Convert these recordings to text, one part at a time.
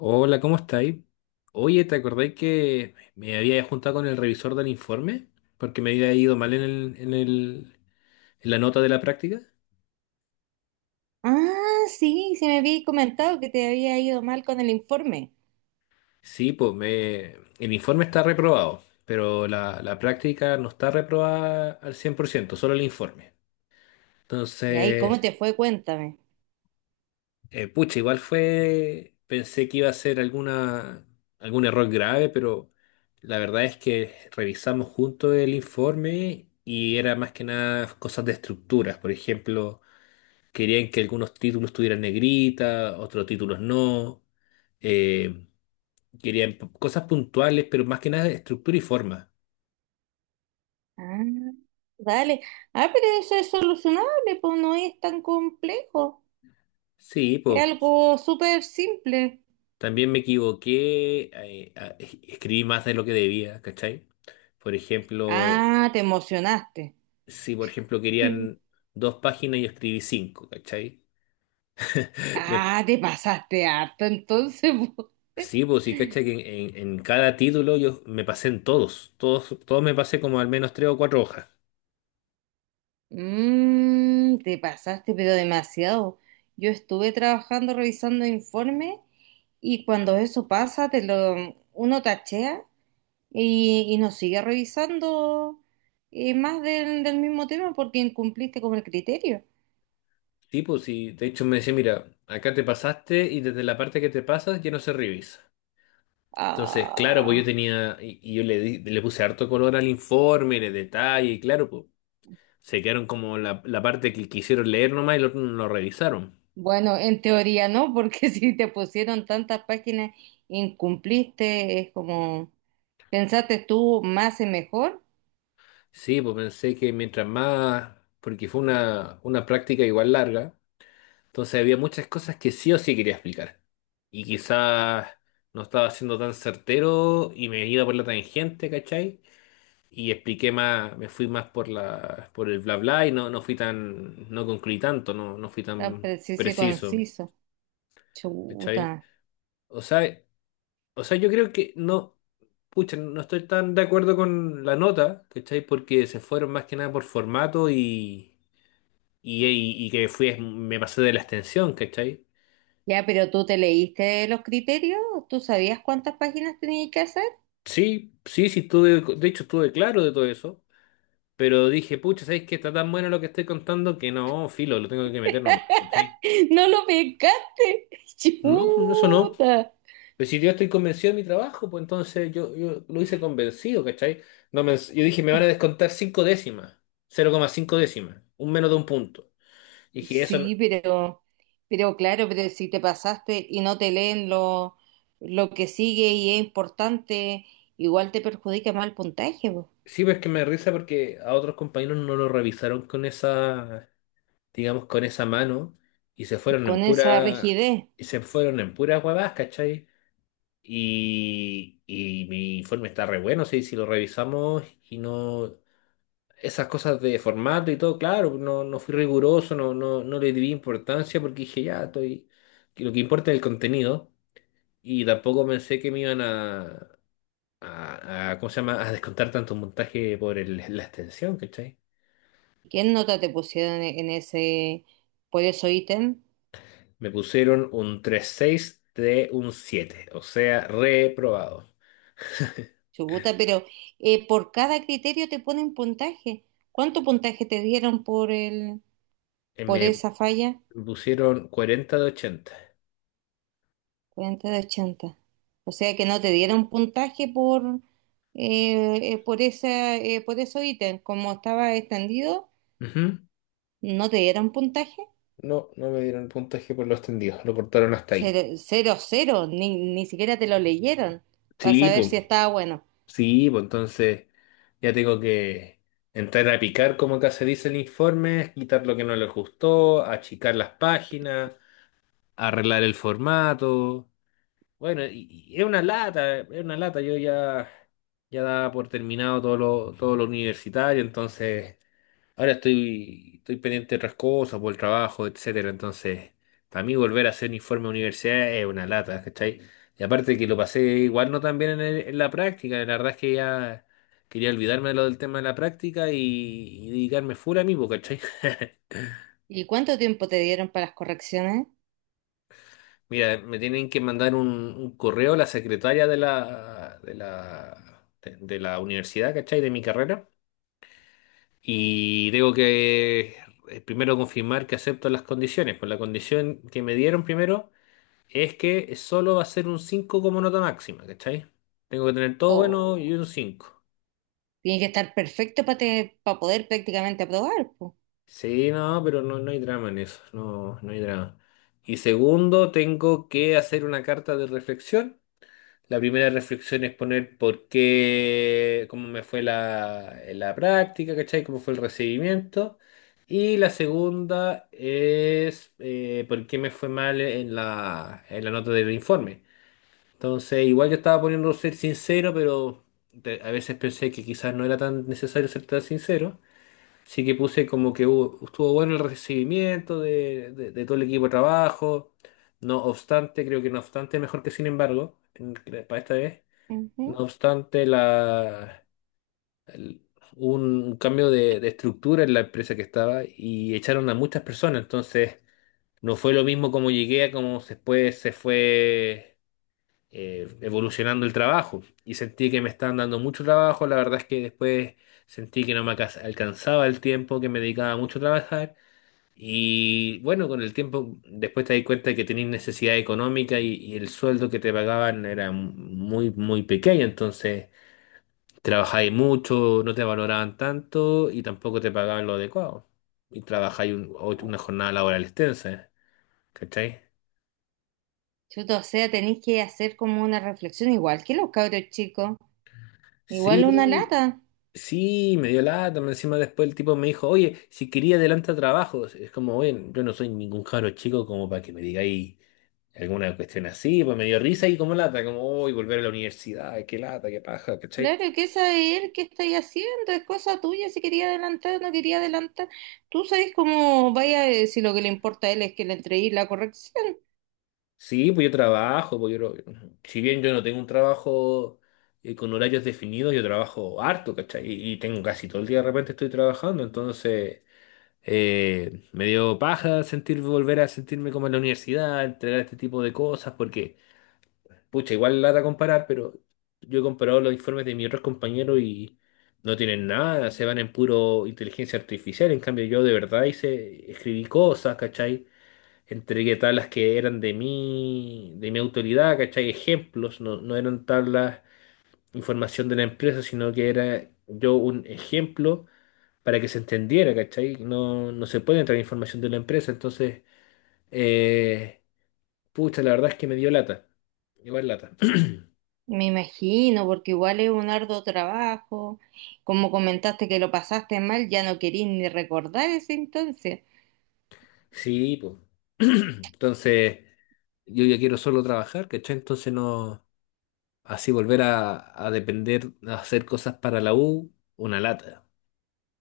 Hola, ¿cómo estáis? Oye, ¿te acordáis que me había juntado con el revisor del informe? Porque me había ido mal en la nota de la práctica. Ah, sí, sí me habías comentado que te había ido mal con el informe. Sí, pues, el informe está reprobado, pero la práctica no está reprobada al 100%, solo el informe. Y ahí, ¿cómo Entonces, te fue? Cuéntame. Pucha, igual fue, pensé que iba a ser algún error grave, pero la verdad es que revisamos juntos el informe y era más que nada cosas de estructuras. Por ejemplo, querían que algunos títulos tuvieran negrita, otros títulos no. eh, querían cosas puntuales, pero más que nada de estructura y forma. Ah, dale. Ah, pero eso es solucionable, pues no es tan complejo. Sí, Es pues algo súper simple. también me equivoqué, escribí más de lo que debía, ¿cachai? Por ejemplo. Ah, te emocionaste. Si, por ejemplo, Mm. querían dos páginas y escribí cinco, ¿cachai? Me- Ah, te pasaste harto entonces. po. sí, pues sí, ¿cachai? Que en cada título yo me pasé en todos, todos, todos me pasé como al menos tres o cuatro hojas. Mm, te pasaste, pero demasiado. Yo estuve trabajando revisando informes y cuando eso pasa, te lo, uno tachea y, nos sigue revisando más del mismo tema porque incumpliste con el criterio. Sí, pues sí, de hecho me decía, mira, acá te pasaste y desde la parte que te pasas ya no se revisa. Entonces, claro, pues yo Ah, tenía, y yo le puse harto color al informe, le detalle, y claro, pues se quedaron como la parte que quisieron leer nomás y no lo revisaron. bueno, en teoría no, porque si te pusieron tantas páginas, incumpliste, es como, pensaste tú más y mejor, Sí, pues pensé que mientras más, porque fue una práctica igual larga, entonces había muchas cosas que sí o sí quería explicar. Y quizás no estaba siendo tan certero y me iba por la tangente, ¿cachai? Y expliqué más, me fui más por el bla bla y no, no fui tan, no concluí tanto, no, no fui tan tan preciso y preciso, conciso. ¿cachai? Chuta. O sea, o sea, yo creo que no, pucha, no estoy tan de acuerdo con la nota, ¿cachai? Porque se fueron más que nada por formato y me pasé de la extensión, ¿cachai? Ya, pero tú te leíste los criterios, tú sabías cuántas páginas tenías que hacer. Sí, sí, sí, de hecho estuve claro de todo eso, pero dije, pucha, ¿sabes qué? Está tan bueno lo que estoy contando que no, filo, lo tengo que meter nomás, ¿cachai? No lo pescaste. No, no, eso no. Chuta. Pero si yo estoy convencido de mi trabajo, pues entonces yo lo hice convencido, ¿cachai? No me- yo dije, me van a descontar cinco décimas, 0,5 décimas, un menos de un punto. Y dije, eso no. Sí, pero claro, pero si te pasaste y no te leen lo que sigue y es importante, igual te perjudica más el puntaje, po, Sí, pero es que me da risa porque a otros compañeros no lo revisaron con esa, digamos, con esa mano y con esa rigidez. Se fueron en puras huevadas, ¿cachai? Y mi informe está re bueno, sí, si lo revisamos y no, esas cosas de formato y todo, claro, no, no fui riguroso, no, no, no le di importancia porque dije, ya, que lo que importa es el contenido y tampoco pensé que me iban a, ¿cómo se llama?, a descontar tanto montaje la extensión, ¿cachai? ¿Qué nota te pusieron en ese, por eso ítem? Me pusieron un tres seis de un 7, o sea, reprobado. Chubuta, pero por cada criterio te ponen puntaje. ¿Cuánto puntaje te dieron por el, por Me esa falla? pusieron 40 de 80. 40 de 80. O sea que no te dieron puntaje por esa, por esos ítems. Como estaba extendido, Ujú. no te dieron puntaje. No, no me dieron el puntaje por lo extendido, lo cortaron hasta ahí. Cero, cero, cero. Ni, ni siquiera te lo leyeron para Sí, saber pues, si estaba bueno. sí, pues entonces ya tengo que entrar a picar, como acá se dice en informes, quitar lo que no les gustó, achicar las páginas, arreglar el formato. Bueno, y es una lata, es una lata. Yo ya daba por terminado todo lo universitario, entonces ahora estoy pendiente de otras cosas, por el trabajo, etcétera. Entonces, para mí volver a hacer un informe de universidad es una lata, ¿cachai? Y aparte que lo pasé igual no tan bien en la práctica, la verdad es que ya quería olvidarme de lo del tema de la práctica y dedicarme full a mí, po, ¿cachai? ¿Y cuánto tiempo te dieron para las correcciones? Mira, me tienen que mandar un correo a la secretaria de la universidad, ¿cachai? De mi carrera. Y tengo que primero confirmar que acepto las condiciones. Pues la condición que me dieron primero es que solo va a ser un 5 como nota máxima, ¿cachai? Tengo que tener todo bueno O y un 5. tiene que estar perfecto para poder prácticamente aprobar, po. Sí, no, pero no, no hay drama en eso. No, no hay drama. Y segundo, tengo que hacer una carta de reflexión. La primera reflexión es poner por qué, cómo me fue la práctica, ¿cachai? Cómo fue el recibimiento. Y la segunda es por qué me fue mal en la nota del informe. Entonces, igual yo estaba poniendo ser sincero, pero a veces pensé que quizás no era tan necesario ser tan sincero. Así que puse como que estuvo bueno el recibimiento de todo el equipo de trabajo. No obstante, creo que no obstante es mejor que sin embargo, para esta vez. No Ujú. obstante, el- un cambio de estructura en la empresa que estaba y echaron a muchas personas. Entonces, no fue lo mismo como llegué a como después se fue evolucionando el trabajo. Y sentí que me estaban dando mucho trabajo. La verdad es que después sentí que no me alcanzaba el tiempo, que me dedicaba mucho a trabajar. Y bueno, con el tiempo después te das cuenta de que tenías necesidad económica y el sueldo que te pagaban era muy, muy pequeño. Entonces. Trabajáis mucho, no te valoraban tanto y tampoco te pagaban lo adecuado. Y trabajáis una jornada laboral extensa, ¿cachai? Chuta, o sea, tenéis que hacer como una reflexión igual que los cabros chicos. Igual una Sí, lata. sí, me dio lata, más encima después el tipo me dijo, oye, si quería adelanta trabajos. Es como, oye, yo no soy ningún cabro chico como para que me digáis alguna cuestión así, pues me dio risa y como lata, como, uy, volver a la universidad, qué lata, qué paja, ¿cachai? Claro, que esa de él, ¿qué estáis haciendo? Es cosa tuya, si quería adelantar o no quería adelantar. Tú sabes cómo vaya, si lo que le importa a él es que le entreguéis la corrección. Sí, pues yo trabajo, pues si bien yo no tengo un trabajo con horarios definidos, yo trabajo harto, ¿cachai? Y tengo casi todo el día de repente estoy trabajando, entonces me dio paja sentir, volver a sentirme como en la universidad, entregar este tipo de cosas, porque, pucha, igual lata comparar, pero yo he comparado los informes de mis otros compañeros y no tienen nada, se van en puro inteligencia artificial, en cambio yo de verdad hice, escribí cosas, ¿cachai? Entregué tablas que eran de mi autoridad, ¿cachai? Ejemplos, no, no eran tablas, información de la empresa, sino que era yo un ejemplo para que se entendiera, ¿cachai? No, no se puede entrar información de la empresa, entonces, eh, pucha, la verdad es que me dio lata, igual lata. Me imagino, porque igual es un arduo trabajo. Como comentaste que lo pasaste mal, ya no querís ni recordar ese entonces. Sí, pues. Entonces, yo ya quiero solo trabajar, ¿cachai? Entonces no, así volver a depender, a hacer cosas para la U, una lata.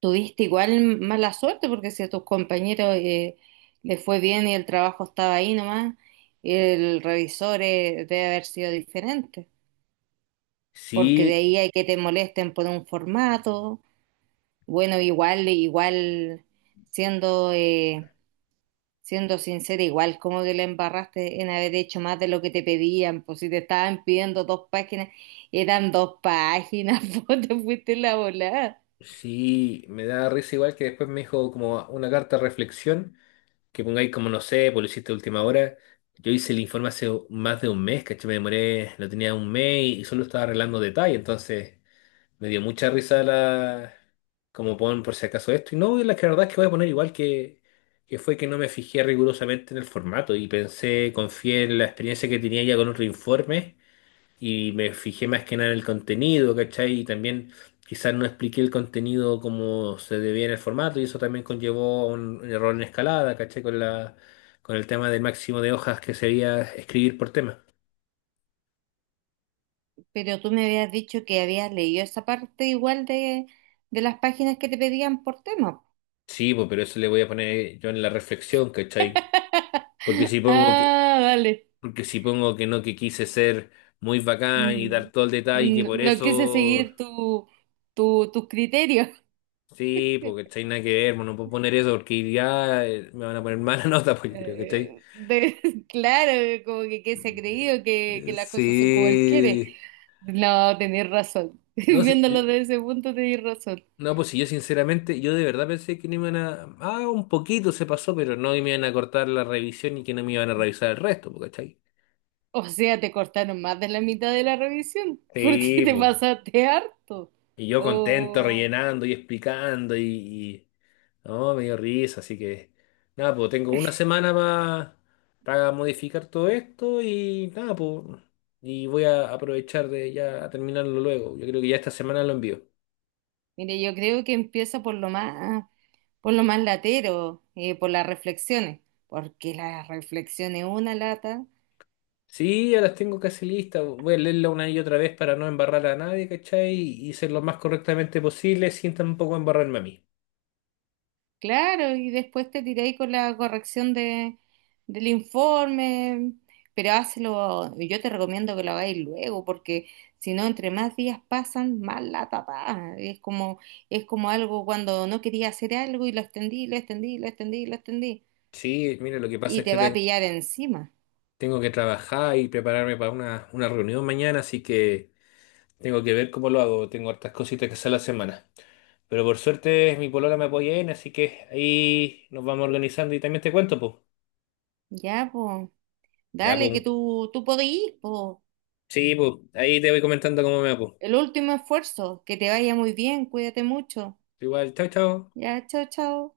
Tuviste igual mala suerte, porque si a tus compañeros les fue bien y el trabajo estaba ahí nomás, el revisor debe haber sido diferente. Porque de Sí, ahí hay que te molesten por un formato. Bueno, igual, igual, siendo, siendo sincera, igual como que la embarraste en haber hecho más de lo que te pedían, pues si te estaban pidiendo dos páginas, eran dos páginas, pues te fuiste la volada. sí, me da risa igual que después me dijo como una carta de reflexión, que pongáis como no sé, pues lo hiciste a última hora. Yo hice el informe hace más de un mes, ¿cachai? Me demoré, lo tenía un mes y solo estaba arreglando detalles, entonces me dio mucha risa la. Como pon por si acaso esto. Y no, y la verdad es que voy a poner igual que fue que no me fijé rigurosamente en el formato y pensé, confié en la experiencia que tenía ya con otro informe y me fijé más que nada en el contenido, ¿cachai? Y también quizás no expliqué el contenido como se debía en el formato y eso también conllevó a error en escalada, ¿cachai? Con el tema del máximo de hojas que sería escribir por tema. Pero tú me habías dicho que habías leído esa parte igual de las páginas que te pedían por tema. Sí, pues, pero eso le voy a poner yo en la reflexión, ¿cachai? Porque si pongo que, Ah, vale. porque si pongo que no, que quise ser muy bacán y Mm, dar todo el detalle que no, por no quise eso. seguir tu, tu, tus criterios. Sí, porque ¿cachai? Nada que ver, bueno, no puedo poner eso porque ya me van a poner mala nota, pues yo creo, que. De- claro, como que se ha creído que Eh, las cosas son como él quiere. Sí. No, tenés razón. No sé. Viéndolo desde ese punto, tenés razón. No, pues si yo sinceramente, yo de verdad pensé que no me iban a. Ah, un poquito se pasó, pero no me iban a cortar la revisión y que no me iban a revisar el resto, po, ¿cachai? O sea, te cortaron más de la mitad de la revisión. ¿Porque Sí, te po. pasaste harto? Y yo contento, Oh, rellenando y explicando. No, me dio risa, así que. Nada, pues tengo una semana para modificar todo esto y nada, pues. Y voy a aprovechar de ya terminarlo luego. Yo creo que ya esta semana lo envío. mire, yo creo que empieza por lo más latero, por las reflexiones. Porque las reflexiones una lata. Sí, ya las tengo casi listas. Voy a leerla una y otra vez para no embarrar a nadie, ¿cachai? Y ser lo más correctamente posible sin tampoco embarrarme a mí. Claro, y después te tiré ahí con la corrección de, del informe, pero hazlo, yo te recomiendo que lo hagáis luego, porque si no, entre más días pasan, más la tapa. Es como algo cuando no quería hacer algo y lo extendí, lo extendí, lo extendí, lo extendí, Sí, mire, lo que pasa y es te que va a pillar encima. tengo que trabajar y prepararme para una reunión mañana, así que tengo que ver cómo lo hago. Tengo hartas cositas que hacer la semana. Pero por suerte mi polola me apoya en, así que ahí nos vamos organizando y también te cuento, pues. Ya, pues, Ya, dale, que pues. tú podís, pues, Sí, pues. Ahí te voy comentando cómo me va, po. el último esfuerzo, que te vaya muy bien, cuídate mucho. Igual, chao, chao. Ya, chao, chao.